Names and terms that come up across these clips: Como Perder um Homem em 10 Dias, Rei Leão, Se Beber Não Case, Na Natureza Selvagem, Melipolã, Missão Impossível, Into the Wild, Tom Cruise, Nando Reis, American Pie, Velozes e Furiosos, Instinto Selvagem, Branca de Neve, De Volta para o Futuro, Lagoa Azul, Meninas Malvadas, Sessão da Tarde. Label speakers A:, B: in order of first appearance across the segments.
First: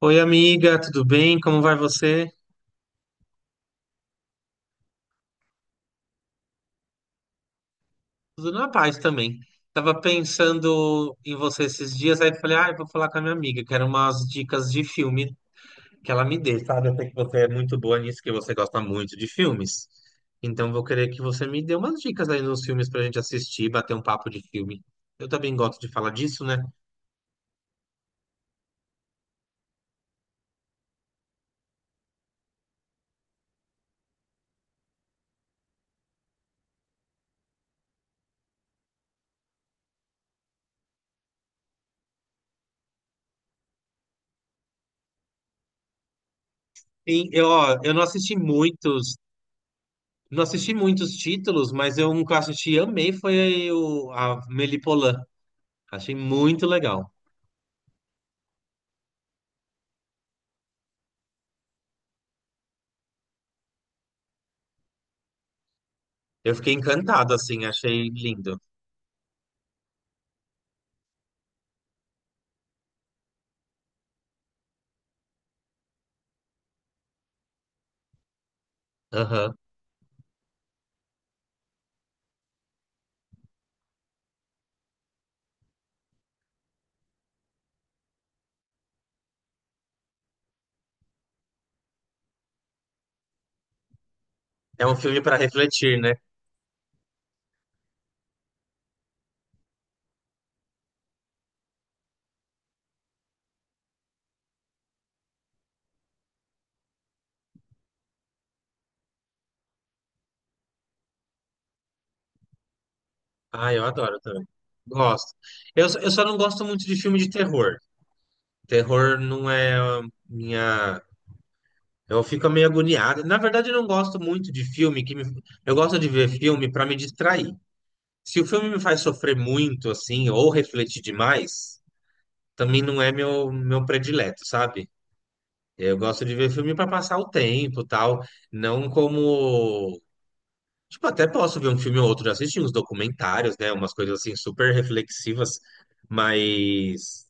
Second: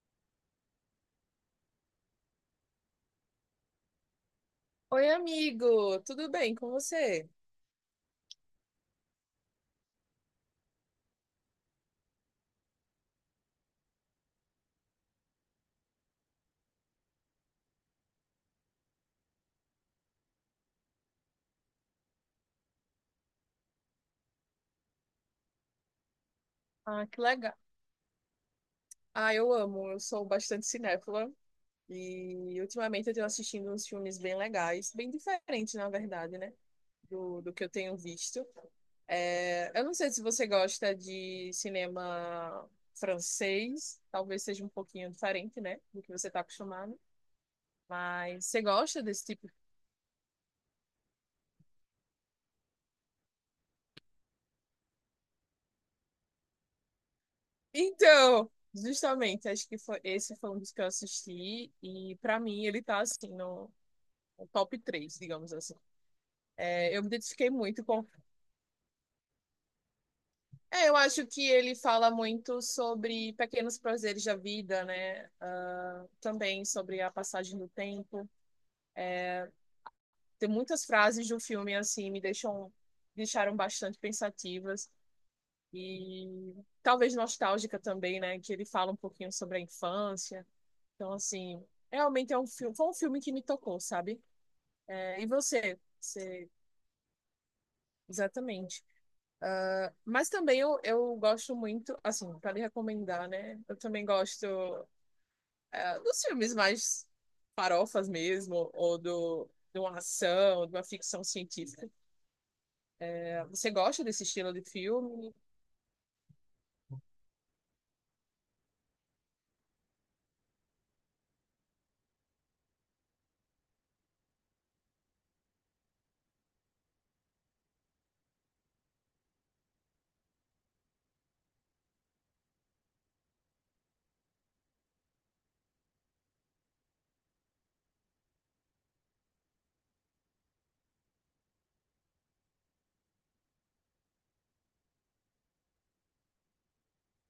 A: Oi, amiga, tudo bem? Como vai você?
B: Oi, amigo, tudo bem com você?
A: Tudo na paz também. Tava pensando em você esses dias, aí falei, ah, eu vou falar com a minha amiga, quero umas dicas de filme que ela me dê, sabe? Eu sei que você é muito boa nisso, que você gosta muito de filmes. Então vou querer que você me dê umas dicas aí nos filmes pra gente assistir, bater um papo de filme. Eu também gosto de falar disso, né?
B: Ah, que legal. Ah, eu amo, eu sou bastante cinéfila e ultimamente eu tenho assistindo uns filmes bem legais, bem diferentes, na verdade, né, do que eu tenho visto. É, eu não sei se você gosta de cinema francês, talvez seja um pouquinho diferente, né, do que você está acostumado,
A: E eu, ó, eu não assisti
B: mas você gosta
A: muitos,
B: desse tipo?
A: não assisti muitos títulos, mas eu um que eu assisti e amei foi o a Melipolã. Achei muito legal.
B: Então, justamente, esse foi um dos que eu assisti e para mim ele tá assim, no o top 3, digamos assim.
A: Eu fiquei
B: É, eu me
A: encantado,
B: identifiquei
A: assim,
B: muito com.
A: achei lindo.
B: É, eu acho que ele fala muito sobre pequenos prazeres da vida, né? Ah, também sobre a passagem do tempo.
A: Aham.
B: Tem muitas frases do filme assim me deixam deixaram bastante pensativas e talvez nostálgica também, né? Que ele fala um pouquinho sobre a infância. Então assim, realmente foi um filme que me tocou, sabe?
A: É um filme
B: É, e
A: para
B: você?
A: refletir, né?
B: Exatamente. Mas também eu gosto muito, assim, para lhe recomendar, né? Eu também gosto dos filmes mais farofas mesmo, ou de uma ação, de uma ficção científica. Você
A: Ah, eu
B: gosta
A: adoro
B: desse
A: também.
B: estilo de
A: Gosto.
B: filme?
A: Eu só não gosto muito de filme de terror. Terror não é a minha. Eu fico meio agoniado. Na verdade, eu não gosto muito de filme que me. Eu gosto de ver filme para me distrair. Se o filme me faz sofrer muito, assim, ou refletir demais, também não é meu predileto, sabe? Eu gosto de ver filme para passar o tempo, tal, não como. Tipo, até posso ver um filme ou outro, já assisti uns documentários, né? Umas coisas assim super reflexivas, mas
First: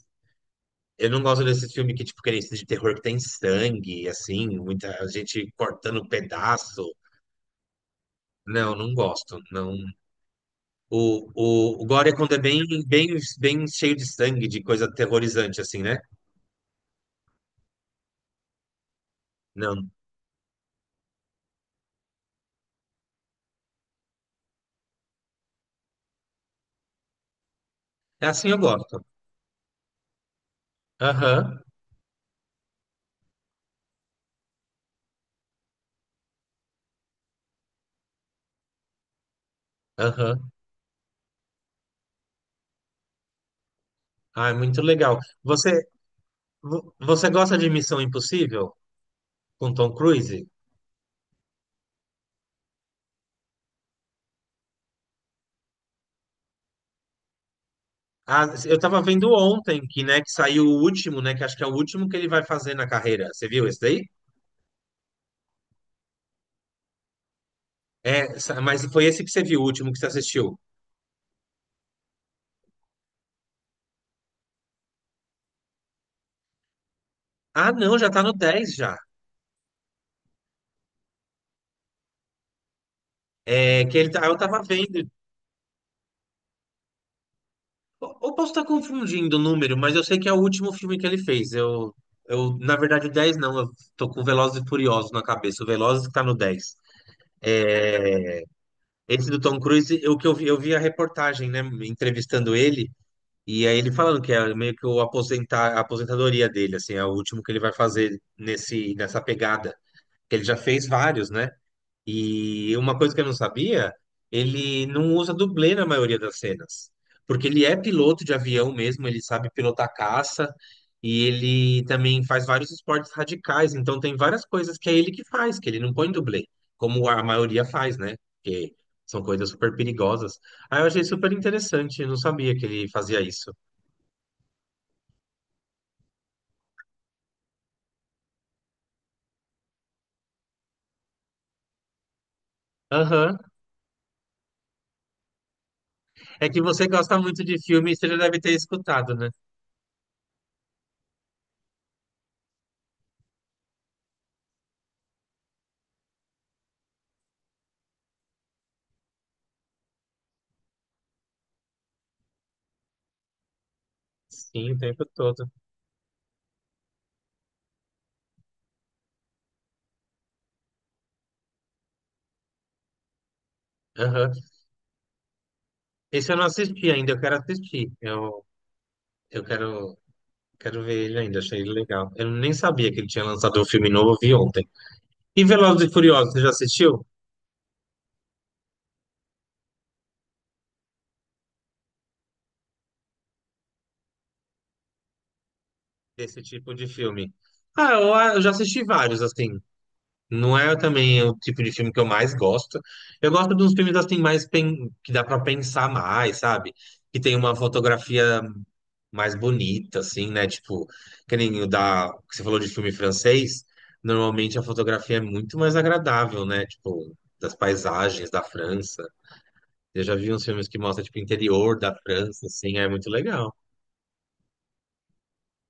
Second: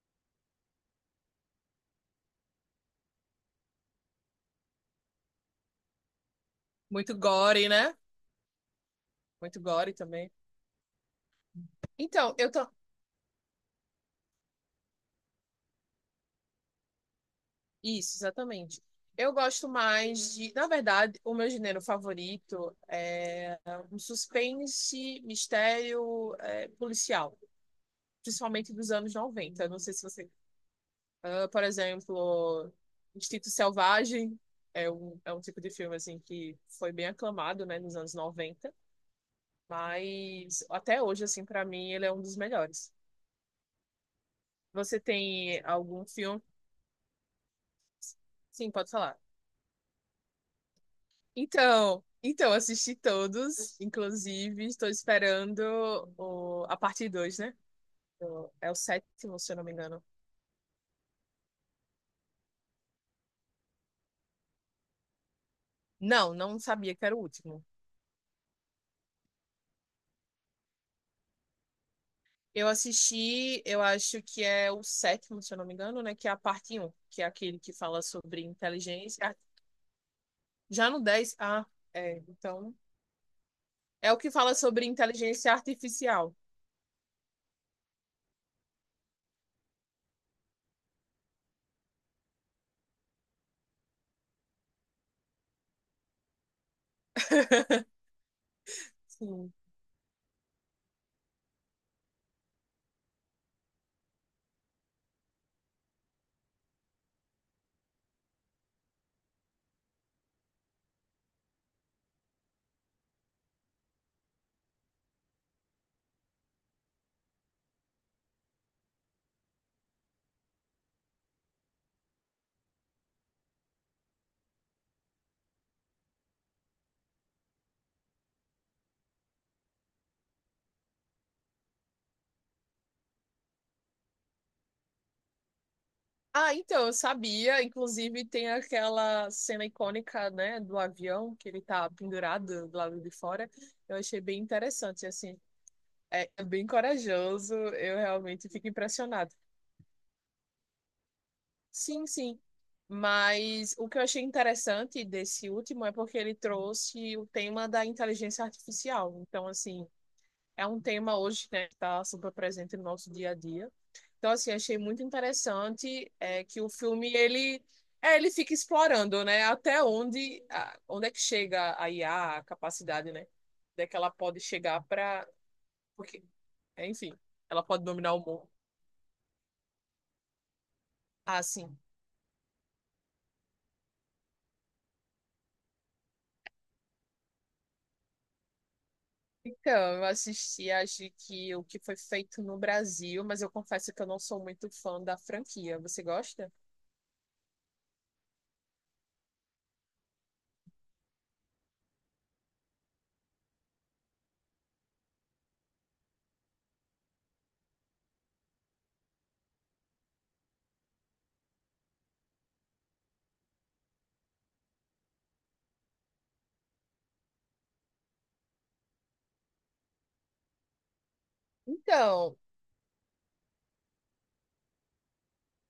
A: eu não gosto desse filme que, tipo, que é esse de terror que tem sangue, assim, muita gente cortando pedaço.
B: Muito gore, né?
A: Não, não gosto.
B: Muito
A: Não.
B: gore também.
A: O Gore é quando
B: Então,
A: é
B: eu
A: bem,
B: tô.
A: bem, bem cheio de sangue, de coisa aterrorizante, assim, né?
B: Isso, exatamente. Eu gosto
A: Não.
B: mais de. Na verdade, o meu gênero favorito é um suspense, mistério, é, policial,
A: É assim eu
B: principalmente dos
A: gosto.
B: anos noventa. Não sei se você. Ah,
A: Aham,
B: por exemplo, Instinto Selvagem é um tipo de filme assim que foi bem aclamado, né, nos anos noventa,
A: aham.
B: mas até hoje, assim, para mim, ele é um dos melhores.
A: Ah, é muito
B: Você
A: legal.
B: tem
A: Você,
B: algum filme?
A: vo- você gosta de Missão
B: Sim,
A: Impossível
B: pode falar.
A: com Tom Cruise?
B: Então, assisti todos, inclusive estou esperando a parte 2, né?
A: Ah,
B: É o
A: eu tava vendo
B: sétimo, se eu não me
A: ontem que,
B: engano.
A: né, que saiu o último, né, que acho que é o último que ele vai fazer na carreira. Você viu esse daí?
B: Não, não sabia que era o último.
A: É, mas foi esse que você viu, o último que você assistiu.
B: Eu assisti, eu acho que é o sétimo, se eu não me engano, né? Que é a parte um, que é aquele
A: Ah,
B: que
A: não,
B: fala
A: já tá no
B: sobre
A: 10 já.
B: inteligência. Ar- Já no dez, ah, é, então.
A: É que
B: É o que
A: eu
B: fala
A: tava
B: sobre
A: vendo.
B: inteligência artificial.
A: Eu posso estar confundindo o número, mas eu sei que é o último filme que ele fez. Eu, na verdade, o 10 não, eu tô com Velozes e Furiosos na cabeça. O Velozes que tá no 10. Esse do
B: Sim.
A: Tom Cruise, eu vi a reportagem, né, entrevistando ele. E aí ele falando que é meio que a aposentadoria dele, assim, é o último que ele vai fazer nessa pegada. Que ele já fez vários, né? E uma coisa que eu não sabia, ele não usa dublê na maioria das cenas. Porque ele é piloto de avião mesmo, ele sabe pilotar caça, e ele também faz vários esportes radicais, então tem várias coisas que é ele que faz, que ele não põe dublê, como a maioria faz, né? Porque são coisas super perigosas. Aí eu achei super interessante, eu não sabia que ele fazia isso.
B: Ah, então, eu sabia. Inclusive, tem aquela cena icônica, né, do avião, que ele tá pendurado do lado de
A: Aham.
B: fora. Eu achei bem interessante, assim. É é
A: É que
B: bem
A: você gosta muito
B: corajoso,
A: de filme,
B: eu
A: você já deve
B: realmente
A: ter
B: fico
A: escutado, né?
B: impressionado. Sim, sim. Mas o que eu achei interessante desse último é porque ele trouxe o tema da inteligência artificial. Então, assim, é um tema hoje, né, que está super presente no nosso dia a dia. Então, assim,
A: Sim,
B: achei
A: o
B: muito
A: tempo todo.
B: interessante que o filme, é, ele fica explorando, né, até onde, a- onde é que chega a IA, a capacidade, né, onde é que ela
A: Aham.
B: pode chegar para... Porque,
A: Esse eu não
B: é,
A: assisti ainda,
B: enfim,
A: eu quero
B: ela pode
A: assistir.
B: dominar o
A: Eu,
B: mundo.
A: eu quero ver ele ainda,
B: Ah,
A: achei ele
B: sim.
A: legal. Eu nem sabia que ele tinha lançado um filme novo, eu vi ontem. E Velozes e Furiosos, você já assistiu?
B: Então, eu assisti, acho que o que foi feito no Brasil, mas eu confesso que eu não sou muito fã da franquia. Você
A: Desse
B: gosta?
A: tipo de filme. Ah, eu já assisti vários, assim. Não é também o tipo de filme que eu mais gosto. Eu gosto de uns filmes, assim, mais que dá pra pensar mais, sabe? Que tem uma fotografia mais bonita, assim, né? Tipo, que nem que você falou de filme francês, normalmente a fotografia é muito mais agradável, né? Tipo, das paisagens da França. Eu já vi uns filmes que mostram, tipo, o interior da
B: Então,
A: França, assim, é muito legal.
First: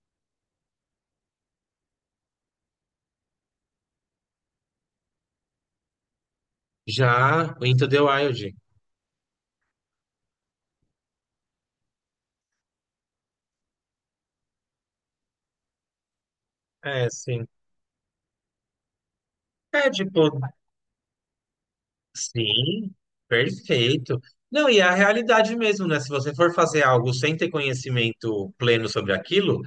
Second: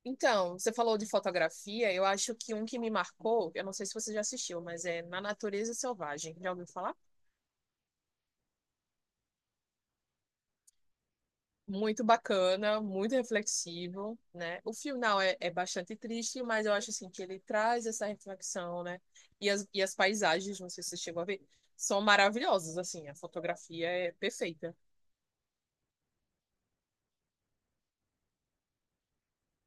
B: Você falou de fotografia, eu acho que um que me marcou, eu não sei se você já assistiu, mas é Na Natureza Selvagem. Já ouviu falar?
A: Já o Into the Wild,
B: Muito bacana, muito reflexivo, né? O final é bastante triste, mas eu acho
A: é,
B: assim que ele
A: sim.
B: traz essa reflexão, né? E e
A: É,
B: as
A: tipo,
B: paisagens, não sei se você chegou a ver, são maravilhosas,
A: sim,
B: assim, a fotografia é
A: perfeito. Não,
B: perfeita.
A: e é a realidade mesmo, né? Se você for fazer algo sem ter conhecimento pleno sobre aquilo,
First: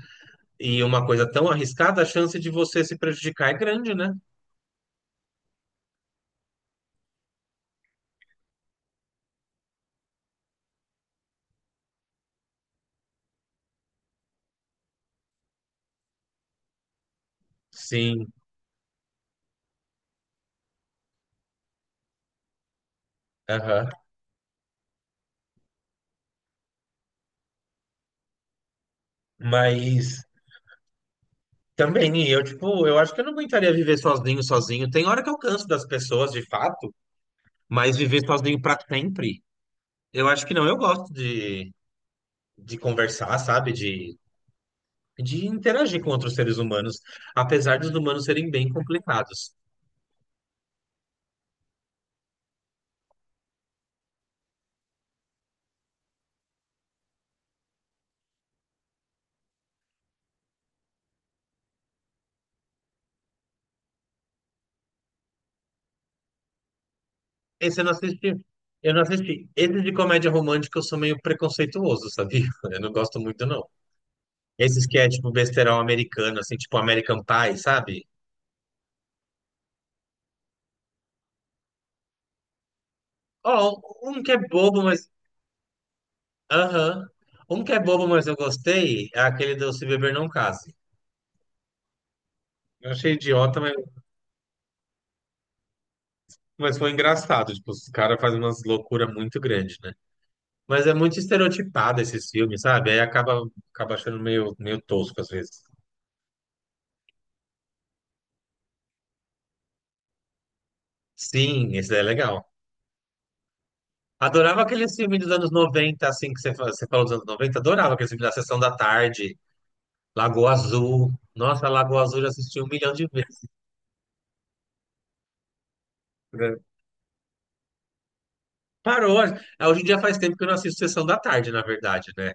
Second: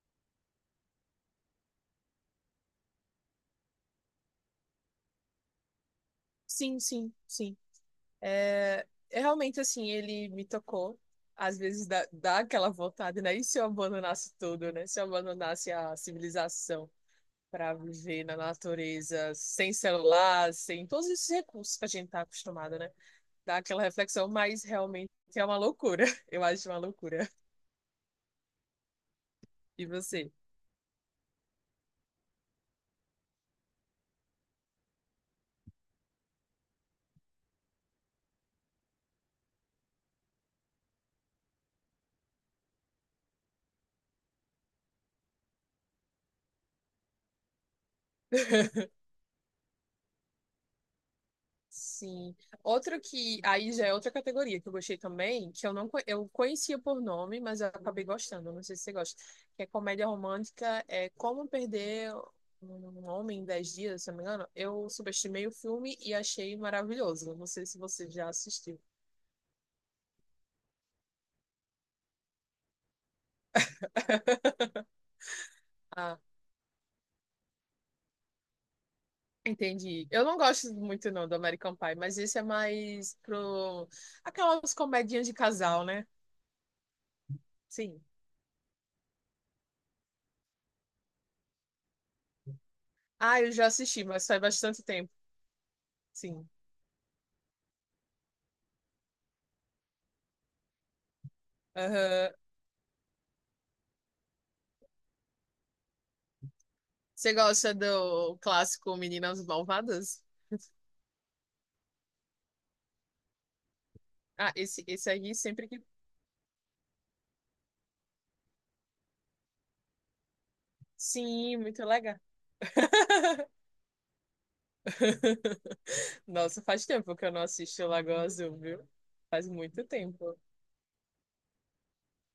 A: e uma coisa tão arriscada, a chance de você se prejudicar é grande, né?
B: Sim, sim, sim. É, é realmente assim, ele me tocou. Às vezes dá aquela vontade, né? E se eu abandonasse tudo, né? Se eu abandonasse a civilização para viver
A: Sim.
B: na natureza, sem celular, sem todos esses recursos que a gente tá acostumado, né? Dá aquela
A: Aham.
B: reflexão, mas realmente é uma loucura. Eu acho uma loucura. E
A: Mas
B: você?
A: também, eu, tipo, eu acho que eu não aguentaria viver sozinho, sozinho. Tem hora que eu canso das pessoas, de fato, mas viver sozinho pra sempre, eu acho que não. Eu gosto de conversar, sabe? De interagir com outros seres humanos, apesar dos humanos serem bem complicados.
B: Sim. Outro que aí já é outra categoria que eu gostei também, que eu não co- eu conhecia por nome, mas eu acabei gostando. Não sei se você gosta. Que é comédia romântica, é Como Perder um Homem em 10 Dias, se eu não me engano. Eu subestimei o filme e achei maravilhoso. Não sei se
A: Esse eu não
B: você já
A: assisti.
B: assistiu.
A: Eu não assisti. Esse de comédia romântica eu sou meio preconceituoso, sabia? Eu não gosto muito, não. Esses que é tipo besterol
B: Ah,
A: americano, assim, tipo American Pie, sabe?
B: entendi. Eu não gosto muito não do American Pie, mas esse é mais
A: Ó,
B: pro
A: um que é
B: aquelas
A: bobo, mas.
B: comedinhas de casal, né?
A: Aham. Um que é
B: Sim.
A: bobo, mas eu gostei, é aquele do Se Beber Não Case. Eu achei
B: Ah, eu
A: idiota,
B: já
A: mas,
B: assisti, mas faz bastante tempo. Sim.
A: mas foi engraçado. Tipo, os caras fazem umas loucuras muito grandes, né? Mas é muito estereotipado esses
B: Aham.
A: filmes, sabe? Aí acaba achando meio tosco às vezes.
B: Você gosta do clássico Meninas Malvadas?
A: Sim, esse daí é legal.
B: Ah,
A: Adorava aqueles
B: esse
A: filmes dos
B: aí
A: anos
B: sempre que.
A: 90, assim, que você falou dos anos 90. Adorava aqueles filmes da Sessão da Tarde, Lagoa Azul.
B: Sim,
A: Nossa,
B: muito
A: Lagoa Azul
B: legal.
A: eu já assisti um milhão de vezes. Né?
B: Nossa, faz tempo que eu não assisto Lagoa Azul, viu?
A: Parou.
B: Faz
A: É, hoje em
B: muito
A: dia faz tempo
B: tempo.
A: que eu não assisto Sessão da Tarde, na verdade, né?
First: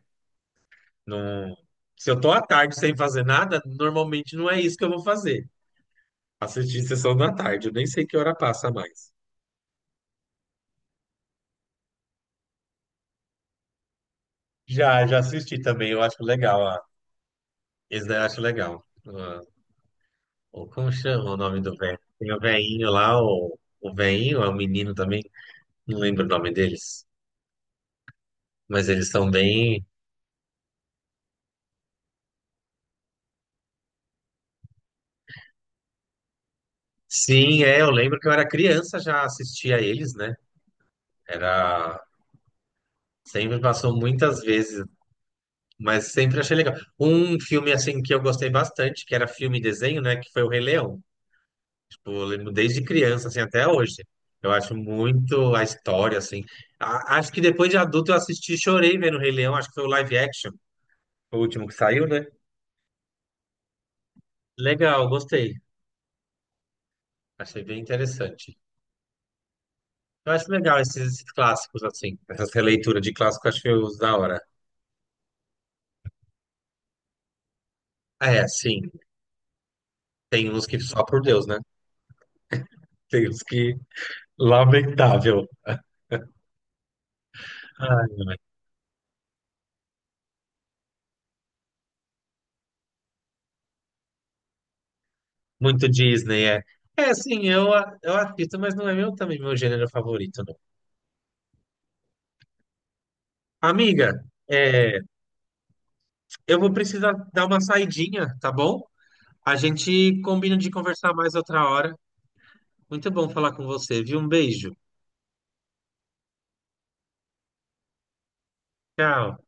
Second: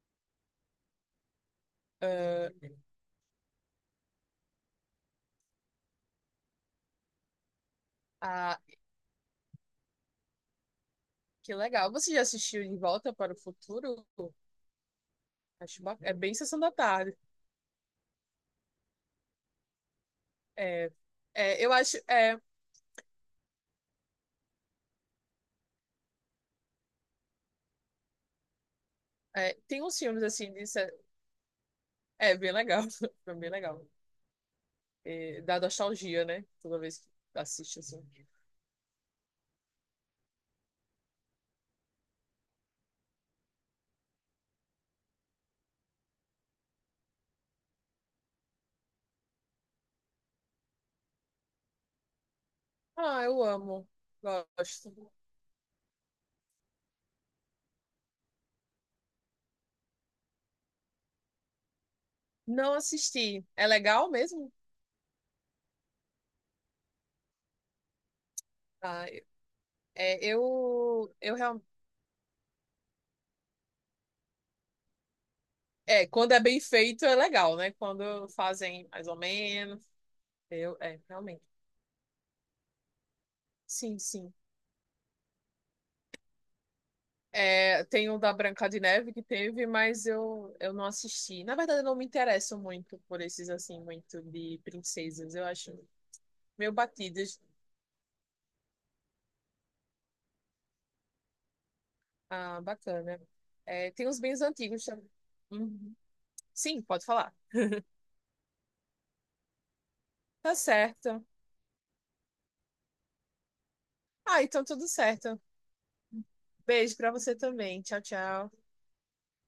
A: Não. Se eu tô à
B: Ah,
A: tarde sem fazer nada, normalmente não é isso que eu vou fazer. Assistir sessão da tarde, eu nem sei que hora
B: ah,
A: passa mais.
B: que legal. Você já assistiu De Volta para o Futuro?
A: Já assisti
B: Acho
A: também, eu
B: bacana. É
A: acho
B: bem Sessão
A: legal.
B: da
A: Ah,
B: Tarde.
A: esse daí eu acho legal. Ah, como
B: É,
A: chama o nome
B: eu
A: do
B: acho.
A: velho? Tem o
B: É,
A: velhinho lá, o velhinho, é o menino também. Não lembro o nome deles, mas eles são
B: é, tem
A: bem.
B: uns filmes assim de se- É bem legal. Foi bem legal. É, dá nostalgia, né? Toda vez que
A: Sim,
B: assiste
A: é, eu
B: assim.
A: lembro que eu era criança, já assistia a eles, né? Era. Sempre passou muitas vezes. Mas sempre achei legal. Um filme assim que eu gostei bastante, que era filme e desenho, né? Que foi o Rei Leão. Tipo, eu lembro desde
B: Ah,
A: criança, assim,
B: eu
A: até
B: amo.
A: hoje. Eu acho
B: Gosto.
A: muito a história, assim. Acho que depois de adulto eu assisti e chorei vendo o Rei Leão. Acho que foi o live action, o último que saiu, né?
B: Não assisti. É legal mesmo?
A: Legal, gostei. Achei bem interessante.
B: Ah, é,
A: Eu acho legal esses, esses
B: eu realmente.
A: clássicos, assim. Essas releituras de clássico, eu acho que eu uso da hora.
B: É, quando é bem feito é legal, né? Quando
A: É, sim.
B: fazem mais ou menos.
A: Tem uns que só por
B: Realmente.
A: Deus, né? Tem uns que.
B: Sim, sim.
A: Lamentável.
B: É, tem o da
A: Ai,
B: Branca de Neve que teve, mas eu não assisti. Na verdade, eu não me interesso muito por esses, assim, muito de princesas. Eu acho
A: muito Disney, é.
B: meio
A: É,
B: batidas.
A: sim, eu, eu assisto, mas não é meu também meu gênero favorito, não.
B: Ah, bacana. É, tem
A: Amiga,
B: uns bens antigos
A: é,
B: também. Uhum.
A: eu vou
B: Sim, pode
A: precisar
B: falar.
A: dar uma saidinha, tá bom? A gente
B: Tá
A: combina de conversar
B: certo.
A: mais outra hora. Muito bom falar com você, viu? Um
B: Ah, então
A: beijo.
B: tudo certo. Beijo pra você também. Tchau, tchau.
A: Tchau.